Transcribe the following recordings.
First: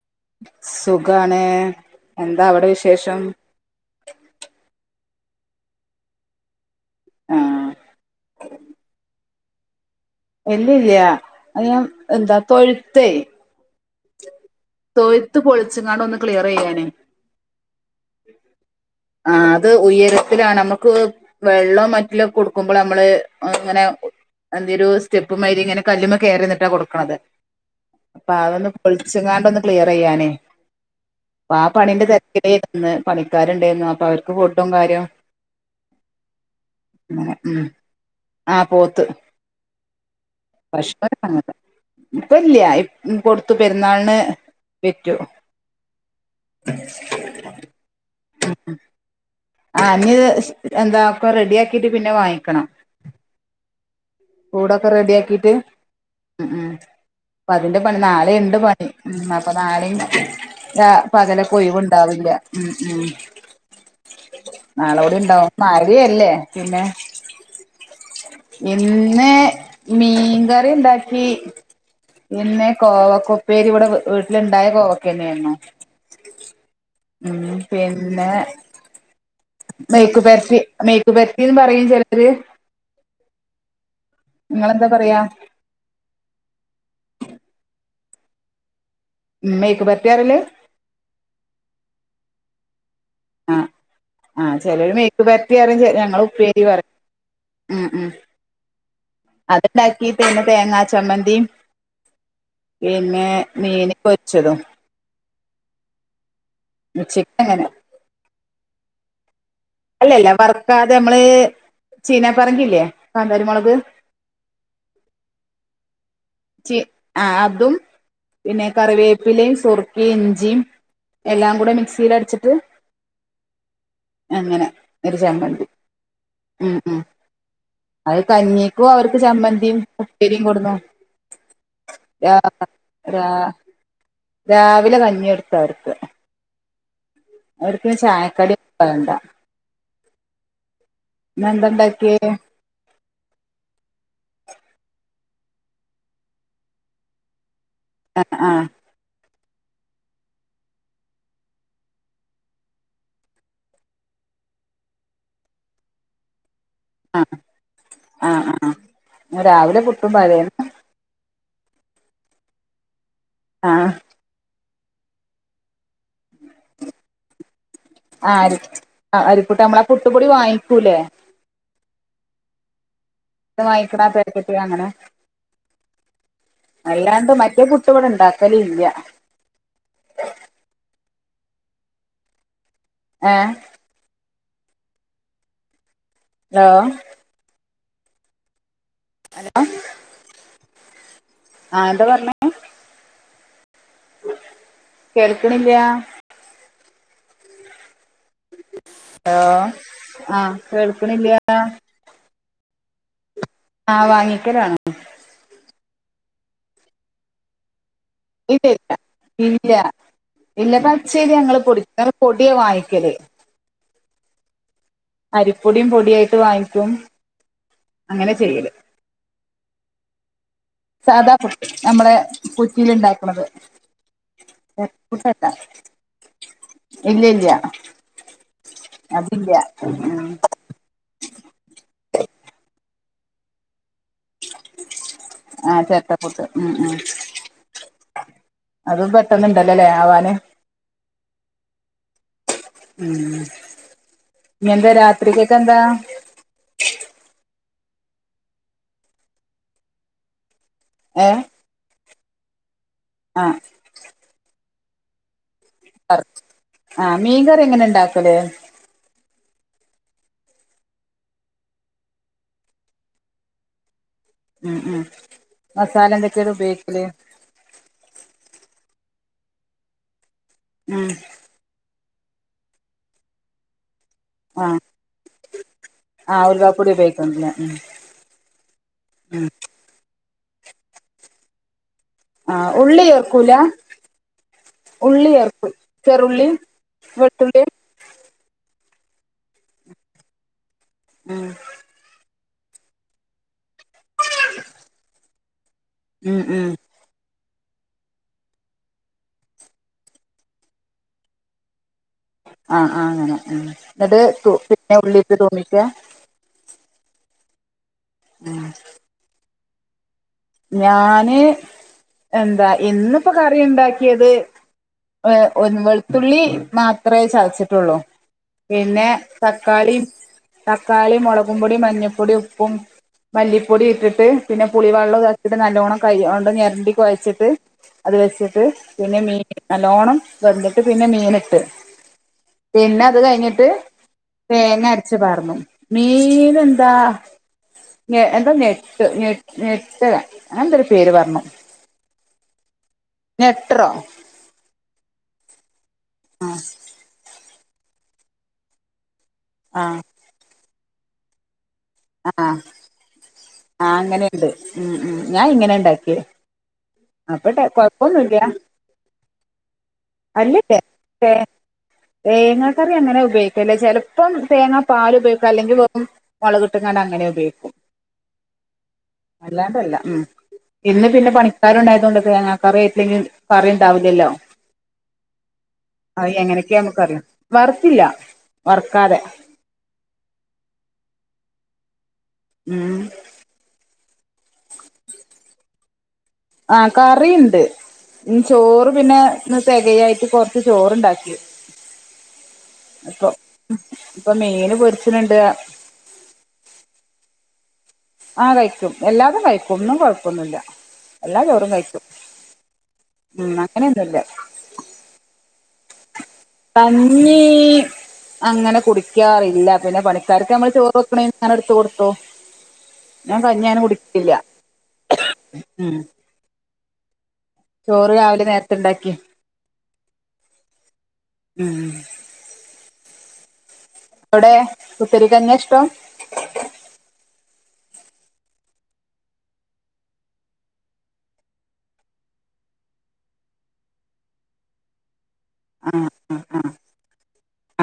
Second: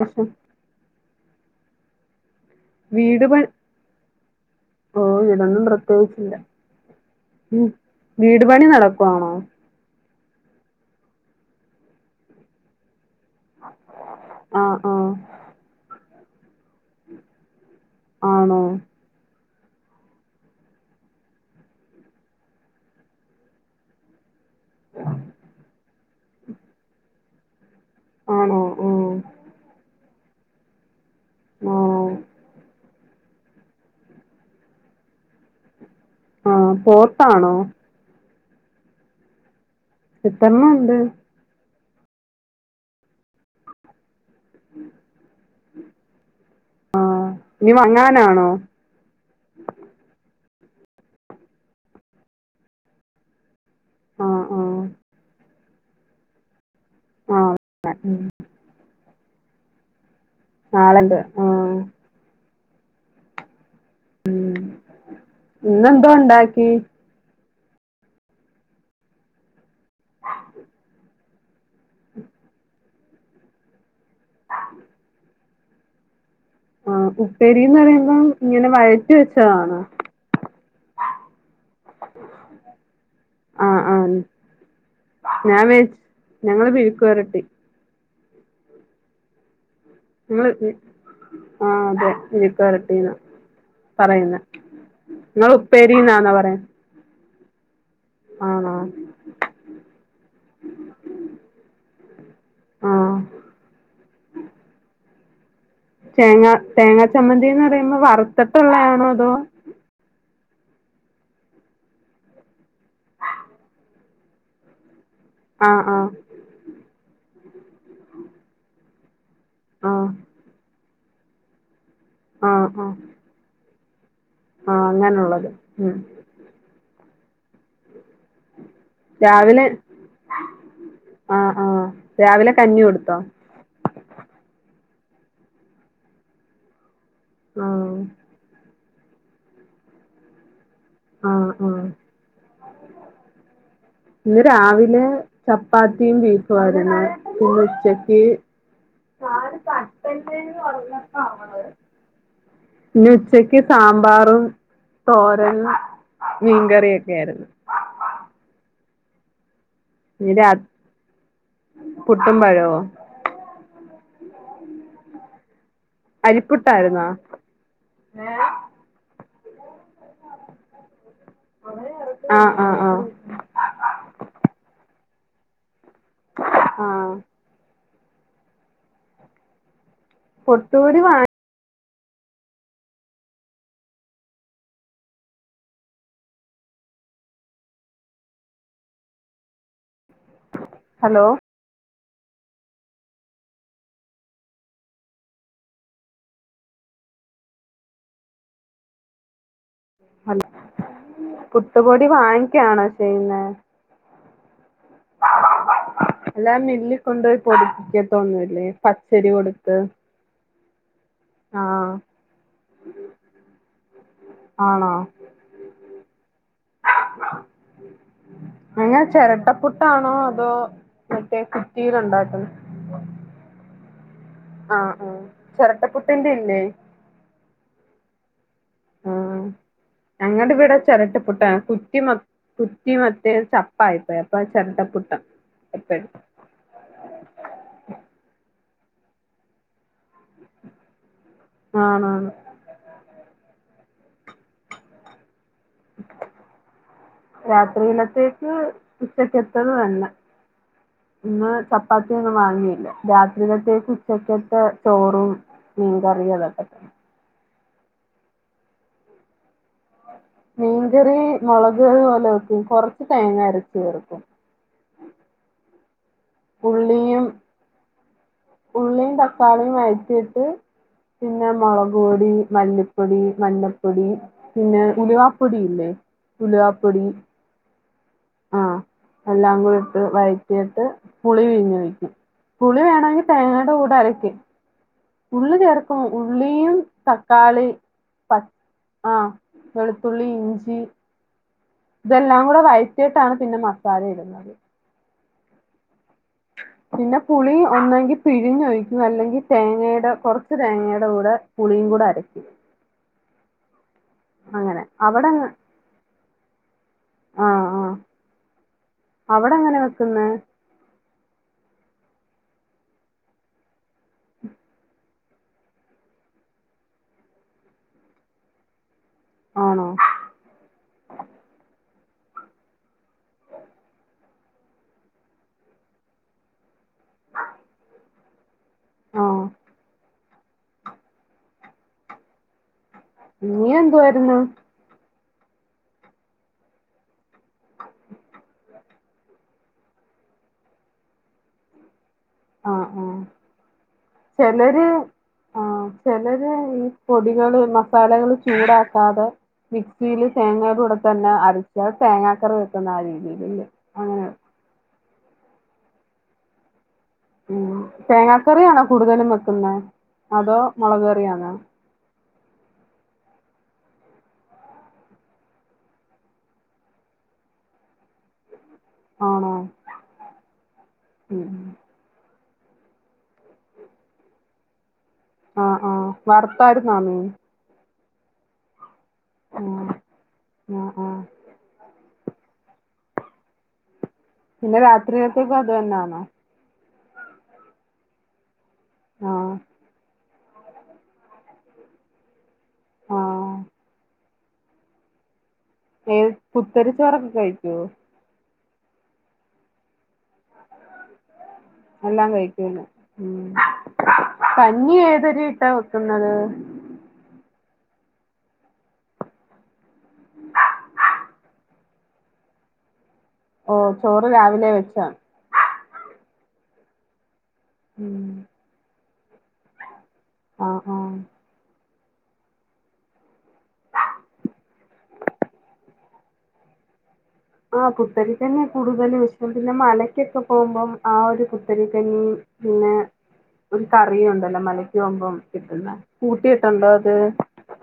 പ്രശ്നം സുഖാണ് എന്താ അവിടെ വിശേഷം വീട് പണി ഓ ഇവിടൊന്നും പ്രത്യേകിച്ചില്ല മ് ആഹ് വീട് പണി നടക്കുവാണോ ഇല്ലില്ല അയം എന്താ തൊഴുത്തേ ആഹ് ആഹ് തൊഴുത്ത് പൊളിച്ച് [unintelligible] ക്ലിയറ് ചെയ്യാനെ ആണൊ അത് ഉയരത്തിലാണ് നമുക്ക് വെള്ളവും മറ്റില്ലെ കൊടുക്കുമ്പോള് നമ്മള് ഇങ്ങനെ അതിന്റൊരു സ്റ്റെപ്പ് മായിരി ഇങ്ങനെ കല്ലുമ്മേ കേറി നിന്നിട്ടാ കൊടുക്കണത്. അപ്പ ആണോ അതൊന്ന് ഉം പൊളിച്ച് ങ്ങാണ്ടൊന്ന് [unintelligible] പ്പ ആ ആണോ പണീന്റെ തെരക്കിലയിരുന്ന് പണിക്കാരുണ്ടാരുന്നു അപ്പം അവർക്ക് ഫുഡും കാര്യോം ആ പോത്താണോ ആ പോത്ത് എത്രണ്ണം ഒണ്ട് പ്പം ഇല്ല്യാ ഇപ് കൊടുത്തു പെരുന്നാളിന് വിറ്റു ആഹ് ഇനി വാങ്ങാനാണോ ആ ഇനി അത് എന്താ പ്പ റെഡിയാക്കീട്ട് പിന്നെ വാങ്ങിക്കണം. ആഹ് ആഹ് കൂടക്കെ റെഡിയാക്കീട്ട് ആ പ്പ അതിന്റെ ആഹ് പണി ഉം നാളെയുണ്ട് പണി മ്മ് അപ്പ നാളെയും ആ നാളെണ്ട് പകലൊക്കെ ആഹ് ഒഴിവുണ്ടാവില്ല ഉം ഉം ഉം നാളെക്കുടി ഉണ്ടാവും മഴ ഇന്നെന്തോ ല്ലെ ഉണ്ടാക്കി പിന്നെ ഇ ഇന്ന് മീൻ കറി ഇണ്ടാക്കി പിന്നെ കോവയ്ക്കുപ്പേരി ഇവിടെ വീട്ടില് ഉണ്ടായ കോവയ്ക്ക തന്നെയാർന്ന് ആഹ് ഉം ഉപ്പേരീന്ന് പറയുമ്പം പിന്നെ ഇങ്ങനെ വഴറ്റി വെച്ചതാണോ മേയ്ക്ക് പേരിട്ട് മേയ്ക്ക് പേരട്ടിയും പറയും ചെലര് ആ ഞാൻ വിചാരിച്ച് ഞങ്ങള് വിഴുക്ക് വരട്ടി മെയ് ഇങ്ങള് ഉം ആ അതെ വിഴുക്ക് വരട്ടിന്ന് ആ ചെലര് മെയ്ക്ക് വരട്ടി പറയും ഞങ്ങള് ഉപ്പേരി പറയും ആ ണോ അത് ഇണ്ടാക്കി പിന്നെ തേങ്ങ ചമ്മന്തിയും ആ പിന്നെ മീന് പൊരിച്ചതും തേങ്ങ തേങ്ങ ഉച്ചക്ക് ചമ്മന്തിന്ന് അങ്ങനെ പറയുമ്പ വറുത്തട്ടുള്ളയാ ണോ അതോ വറുക്കാതെ നമ്മള് ചീന പറങ്കിയില്ലേ കാന്താരി മുളക് ആ ആ ചി ആ ടും പിന്നെ കറിവേ പ്പിലെം ആ സുർക്കയും ഇഞ്ചിയും എല്ലാം കുടെ മിക്സ് മിക്സിയിലടിച്ചട്ടു ആ ആ അങ്ങനെ ആ ഒരു അങ്ങനുള്ളത് ചമ്മന്തി ഉം ഉം ഉം അത് കഞ്ഞിക്ക് അവർക്ക് രാവിലെ ചമ്മന്തിയും പുട്ടിരിയും കൊട്ന്നു ആ ആ രാ രാവിലെ കഞ്ഞി കൊടുത്തോ രാ രാ വിലെ കഞ്ഞി കൊടുത്ത അവർക്ക് ആ അവർക്ക് ചായക്കടി വേണ്ട ആ ഇന്നെന്താ ആ ഇണ്ടാക്കിയേ ഇന്ന് രാവി ലെ ചപ്പാത്തിയും ബീഫുമായിരുന്നു പിന്നെ ഉച്ചക്ക് ആഹ് [unintelligible] ഇന്ന് ഉച്ചയ്ക്ക് സാമ്പാറും തോരനും ആഹ് മീൻകറിയൊക്കെയാരുന്നു ആഹ് ആഹ് ഇന്ന് എന്താ ഉണ്ടാക്കിയേ? ആ ആ ആ രാവിലെ പുട്ടും പഴെരുന്നു പുട്ടും പഴവോ ആഹ് അരിപ്പുട്ടായിരുന്നോ ആഹ് അരി അരിപ്പുട്ട് നമ്മളെ പുട്ടുപൊടി വാങ്ങിക്കൂല്ലേ ആ ആ ആ [unintelligible] ആഹ് അല്ലാണ്ട് മറ്റേ പു ട്ട് വടെ ഇണ്ടാക്കലില്ല്യാ പുട്ടുപൊടി വാ ഏ ഹലോ അലോ ഹലോ ആ, എന്താ പറഞ്ഞേ കേൾക്ണില്ല ഹലോ ആ, ഹലോ കേൾക്ണില്ല്യാ ക്ക്യാണൊ ചെയ്യുന്നെ ക്കലാണ് [unintelligible] എല്ലാം മില്ലിൽ കൊണ്ടുപോയി പൊടിപ്പിക്കും. [unintelligible] ഇല്ലില്ല പച്ചരി ഇല്ല കൊടുത്ത് ഇല്ല പച്ചരി ഞങ്ങൾ ആഹ് പൊടിക്കാറില്ല, ഞങ്ങൾ പൊടിയാ വാങ്ങിക്കല് അരിപ്പൊടിം പൊടിയായിട്ട് വാങ്ങി നിങ്ങൾ ചിരട്ടപ്പുട്ടാണോ അതോ സാധാ മറ്റേ പുട്ട് നമ്മളെ കുറ്റിയിലുണ്ടാക്കുന്ന കുറ്റിയില് ഉണ്ടാക്ണത്. ആഹ് ആഹ് ചിരട്ടപ്പുട്ട് അല്ല, ചിരട്ടപ്പുട്ടിന്റെ ഇല്ലേ ഇല്ല ഇല്ല ആഹ് അതില്ല ഉം ഞങ്ങടെ ഇവിടെ ചിരട്ടപ്പുട്ടാ കുറ്റി മ കുറ്റി മതി. [inaudible] പ്പായിപ്പെ അപ്പ ചിരട്ടപ്പുട്ടാ ആ എപ്പഴും. ചെരട്ടപ്പുട്ട് ഉം ഉം അതും പെട്ടന്ന് ഉണ്ടല്ലല്ലേ ആവാൻ ആണാണ് ഉം ഇനി എന്താ രാത്രിക് ക്കെന്താ രാത്രിയിലത്തേക്ക് ഉച്ചക്കത്തത് തന്നെ ഏ ഇന്ന് ചപ്പാത്തി ഒന്നും വാങ്ങിയില്ല ആ രാത്രിയിലത്തേക് ഉച്ചക്കത്തെ ചോറും മീൻ കറിയും അതൊക്കെ തന്നെ കറി എങ്ങനാ ഉണ്ടാക്കൽ മീൻകറി മുളക് കറി പോലെ വെക്കും കുറച്ച് തേങ്ങ അരച്ച് ചേർക്കും ആഹ് ആഹ് മസാല എന്താണ് ഉപയോഗിക്കല് ഉള്ളിയും ഉള്ളിയും തക്കാളിയും വഴറ്റിയിട്ട് ഉം പിന്നെ മുളക് മുളക് പൊടി മല്ലി പൊടി മഞ്ഞ പൊ പൊടി ആ പിന്നെ ഉലുവ പൊടി ഇല്ലേ ആ ഉലുവ ഉലുവാപ്പൊടി പൊടി ഉപയോഗിക്കുന്നില്ല ഉം ആഹ് എല്ലാം കൂടെ ഇട്ട് വഴ എന്നിട്ട് പുളി പിഴിഞ്ഞ് ഒഴിക്കും ആ പുളി ഉള്ളി വേണോങ്കിൽ ചേർക്കൂല തേങ്ങാടെ കൂടെ അരക്കും ഉള്ളി ചേർക്കും ഉള്ളിയും വെളുത്തുള്ളി തക്കാളി പ ആഹ് വെളുത്തുള്ളി ഇഞ്ചി ആഹ് എല്ലാം കൂടെ വഴറ്റിയിട്ട് ആണ് പിന്നെ തക്കാളി ഇടുന്നത് മ് മ് പിന്നെ പുളി ഒന്നെങ്കിൽ പിഴിഞ്ഞ് ഒഴിക്കും അല്ലെങ്കിൽ തേങ്ങേടെ കുറച്ചു തേങ്ങേടെ കൂടെ പുളിയും കൂടെ അര ആഹ് ആഹ് അങ്ങനെ [unintelligible] എന്നിട്ട് അങ്ങനെ. പിന്നെ ഉള്ളിയിട്ട് അവിടങ്ങ് ആഹ് ആഹ് ഉം അവിടെ എങ്ങനാ വെക്കുന്നെ ഞാന് എന്താ ഇന്നിപ്പോ കറി ഉണ്ടാക്കിയത് വെളുത്തുള്ളി മാത്രമേ ചതച്ചിട്ടുള്ളു പിന്നെ ആണോ? തക്കാളി തക്കാളി മുളക് പൊടി മഞപോ പൊടി ഉപ്പും മല്ലിപൊടി ഇട്ടിട്ട് പിന്നെ പുളിവെള്ള ട്ടിട്ട് നല്ലോണം കഴുകി കണ്ട് നേരാണ്ടി കോയച്ചിട്ട് അത് വെച്ച് ത് പിന്നെ മീൻ ആഹ്. നല്ലോണം വെന്തിട്ട് പിന്നെ മെൻ ഇട്ട് പിന്നെ അത് നീ കഴിന്നിട്ട് എന്തുവായിരുന്നു? തേങ്ങ അരക്കു ച്ച് പറന്നു മീനെന്താ നെ എന്താ എന്താ നെട്ട് നേറ്റലോ അങ്ങാനെന്തൊരു പേര് പറന്നു അ നെട്രോ ആഹ് ചെലർ ഇ പൊടികൾ മ ലക്കൾ ചൂടാകാതെ ആഹ് മിക്സിൽ തേങ്ങ അര കൂടെത്തന്നെ അരച്ച ആഹ് തേങ്ങക്കറി വെക്കുന്ന അ രിധിയില്ലല്ലേ ആ അങ്ങനെയുണ്ട് ഉം ഉം ഞാൻ ഇങ്ങനെ ഉണ്ടാക്കിയ ഉം തേങ്ങക്കറിയാനെ കുടുതലും വക്ന്നെ അധോ മുളക് കറിയാണെ തേങ്ങ കറി അങ്ങനെ ഉപയോഗിക്കുല ചെലപ്പം തേങ്ങ പാൽ ഉപയോഗിക്കും അല്ലെങ്കിൽ വെറും മുളക് ഇട്ട്ക്കാൻണ്ട് അങ്ങനെ ഉപയോഗിക്കും ആണോ? അല്ലാദല്ല ഹ്മ് ഇന്ന് പിന്നെ ഉം. പണിക്ക ണ്ട് തേങ്ങക്കറി ആയിട്ടില്ലങ്കിൽ കറി ഉണ്ടാവുല്ലല്ലോ ആഹ് ആഹ്. അയി എങനെക്കെ വറുത്തായിരുന്നോ നമ്മുക്കറിയോ മീൻ? വറുത്തില്ല വർ ക്കാതെ ആഹ്. ആഹ് ആഹ്. മ് പിന്നെ രാത്രിക്കക്ക് അദെന്നെന്നോ അകറിണ്ട് ചോർ പിന്നെ ആഹ് ഇന്ന് തെകയായിട്ട് കൊറച്ച ച്ച് ചോർ ഉണ്ടാക്കി അപ്പൊ ആഹ് ഇപ്പ മീൻ പൊരിച്ച്ന്ന്ണ്ട് ഹെ കുത്തരി ചോറൊക്കെ കഴിക്കോ അ കഴിക്കും എല്ലാതും കഴിക്കും ഒന്നും കൊയപ്പൊന്നുല്ല എല്ലാച്ചോറും അ എല്ലാം കഴിക്കുംന് ഉം അങ്ങനെയൊന്നുല്ല കന്നി എധൊരു ഇട്ടാൽ വെക്കുന്നത് കന്നി അങ്ങനെ കുടിക്കാറില്ല പിന്നെ പണിക്ക ക്കാർക്ക് നമ്മൾ ചോർ വെക്ക്‌നീൻ നാനാ എടുത്ത് കൊടുക്കും ട്ടൊ ഞാൻ ഓ കഞ്ഞിങ്ങനെ ചോറ് കുടിക്കില്ല രാവിലെ വെച്ചാ ചോറ് ഉം രാവിലെ നേര്ത്തെണ്ടാക്കി ആഹ് ആഹ് ഉം അവ്ടെ പുത്തരികഞ്യാ ഇഷ്ട്ടം ആ പുത്തരി കഞ്യാ കൂടുതലും വെച്ചോണ്ട് പിന്നെ മലക്കൊക്കെ പോകുമ്പം ആ ഒരു പുത്തരി കഞീ പിന്നേ ഒരു കറിയുണ്ടല്ലോ മലകോവുമ്പോ കിട്ടുന്ന കൂട്ടീട്ട്ണ്ട് ഉം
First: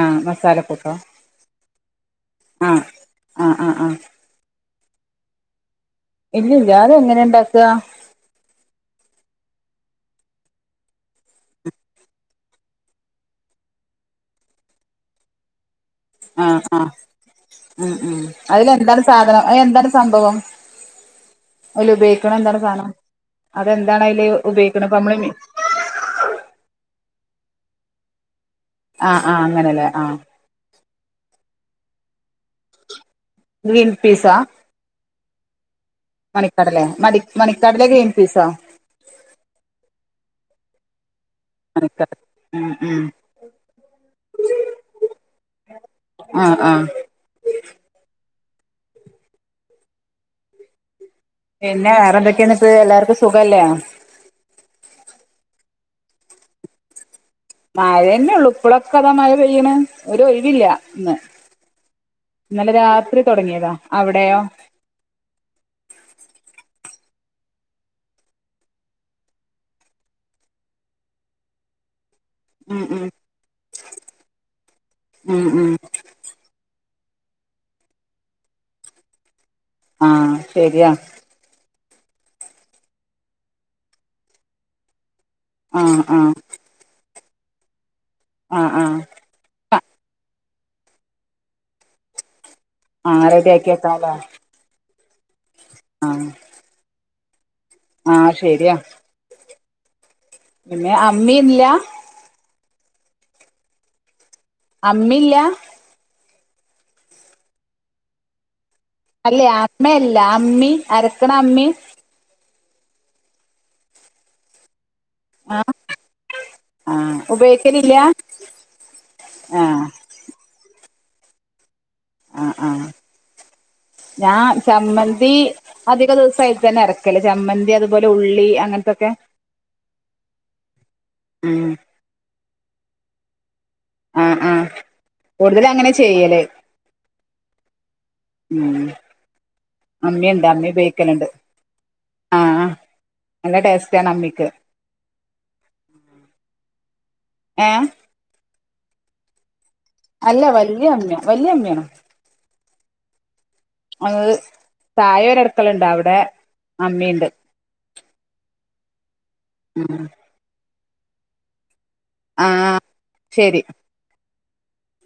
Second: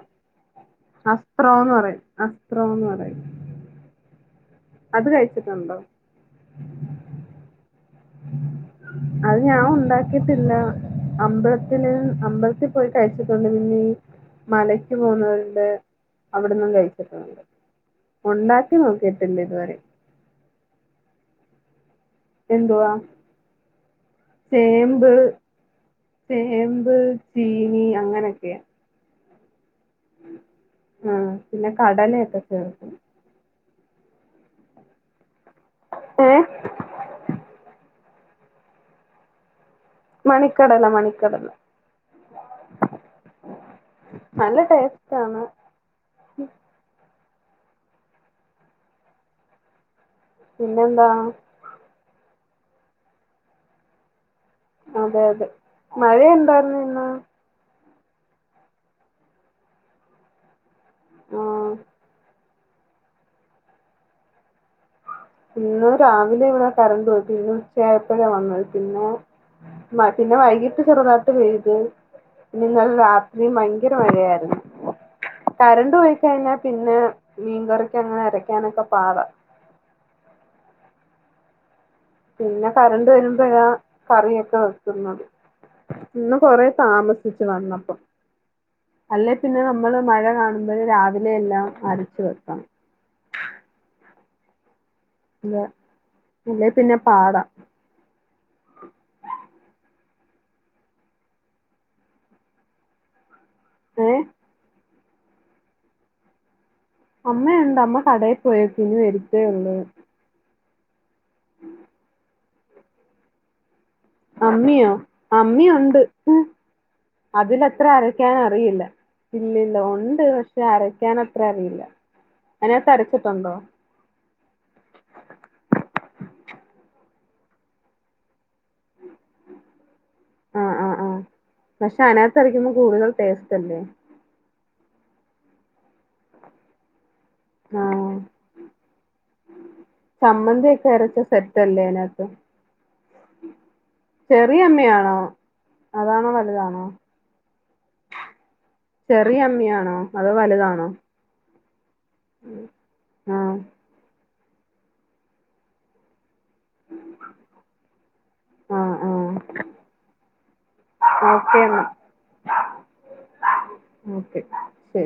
ആ മസാല അത്രോന്നറയും അത്രോന്നറയും ആ ആ ആ അത്‌ കയിച്ചിട്ടുണ്ടോ ഇല്ലില്ല അത്‌ എങ്ങനെ ണ്ടാക ഇത്തില്ല അമ്പലതില് അമ്പൽത്പോയിട്ടേച്ച് തുടങ്ങി മലക്കുപോകുന്നവരില് അ ആ ഉം ഉം ഉണ്ടാക്കി അയിലെന്താണ് നോക്കിയിട്ടില്ല സാധനം ഇതുവരെ. അയെന്താണ് സംഭവം ഓല് ഉപയോഗിക്ക്ണെന്താണ് സാനം എന്തുവാ അതെ ന്ദ് ന്താണ് അയിൽ ഉപയോക്ക്ണെ ഇപ്പ ചേമ്പ് അമ്മൾ മി ചേമ്പ് ചീനി അങ്ങനെ ഒക്കെ അ ആ അങ്ങനെ ലെ ആ പിന്നെ കടലെ ഒക്കെ ചേർക്കും ഗ്രീൻ പീസാ ഏ മണികടലെ മടി മണി കടലെ ഗ്രീൻ പീസോ മണിക്കടല മണി കടല മണിക്കടല ഉം ഉം നല്ല ടെസ്റ്റ്‌ ആണ് ആഹ് ആഹ് പിന്നെന്താ പിന്നെ വെറെന്തെക്കെണ്പ്പ അയ് എല്ലാർക്കും സുഖ അല്ലെ അതെ അതെ മഴ ഇണ്ടായ്ർന്ന് ഇന്ന് മഴന്നെ ഒള്ളു ഇപ്പളൊക്കെതാ മഴ പെയ്യ്ണ് ഒര് ഒഴിവ് ഇല്ല ആ ഇന്നലെ രാത്രി തൊടങ്ങെതാ അവ്ടെയോ [unintelligible] വന്ന് പിന്നെ മ പിന്നെ വൈകിട്ട് ചെറുതായിട്ട് പെയ്ത് ഉം ഇന്നലെ ഉം രാത്രി ഭയങ്കര മഴാര്ന്ന് ഉം ഉം കരണ്ട് പോയികയ്ഞ്ഞാ പിന്നേ മീൻകറിക്കങ്ങനെ അരയ്ക്കാനൊക്കെ പാടാ. ആ ശരിയാ. പിന്നെ കരണ്ട് വരുമ്പഴാ കറിയൊക്കെ വെക്കുന്നത്. ആഹ് ആഹ് ഇന്ന് കൊറേ താമസി സിച്ചു വന്നപ്പം. ആഹ് ആഹ് അല്ലേപ്പിന്നെ ന നമ്മള് മഴ കാണുമ്പഴേ രാവിലെ എല്ലാം അരച്ചുവെക്കണം. ആറരയൊക്കെത്താനൊള്ളതാ ഇല്ല ഇല്ലെപ്പിന്നെ പാടാ. ആ ശരിയാ. പിന്നെ അമ്മേം ഇല്ല. ഏ അമ്മയില്ല്യാ? അമ്മയൊണ്ട്, അമ്മ കടേ പോയേക്കുവാ അല്ലേ അമ്മയല്ല അമ്മി? അരക്കണ അമ്മി. അമ്മിയോ? അമ്മിയൊണ്ട്, ആഹ് അതിലത്ര ഉപയോഗിക്കലില്ല അരക്കാനറിയില്ല. ഇല്ലില്ല ആഹ് ഉണ്ട് പക്ഷെ അരാകാൻ ക്കാനത്ര അറിയില്ല. ആ ആ അതിനകത്ത് അരച്ചിട്ടുണ്ടോ ഞാ ചമ്മന്തി അധികദിവസോതിത്തന്നെ അരക്കുക ക്ക ചമ്മന്തി അതുപോലെ ഉള്ളി ങ്ങനത്തോക്കേ ഉം. വറത്തുരാകുപ്പോ കൂടുതൽ ടേസ്റ്റ്. അല്ലേ ആ ആ കൂടുതലങ്ങനേ ചെയ്യല്. ആ ഉം അമ്മിയുണ്ട് അമ്മി ചമ്മന്തിയൊക്കെഅരച്ച ഉപയോഗിക്കലുണ്ട് സെറ്റല്ലേനാത്ത്? ആഹ് നല്ല ടേസ്റ്റ് ആണ് അമ്മിക്ക് ചെറിയമ്മിയാണോ അതാണോ വലുതാണോ? ഏഹ് ചെറിയമ്മിയ അല്ല വല്ല്യമ്മിയാ വല്ല്യമ്മിയാണ്. [inaudible] ആം അത് താഴെ ഒരു അടുക്കളെണ്ടവിടേ. അമ്മിയുണ്ട്. ഉം...... ഓക്കേ ന്നാ. ആ ശരി. ശരി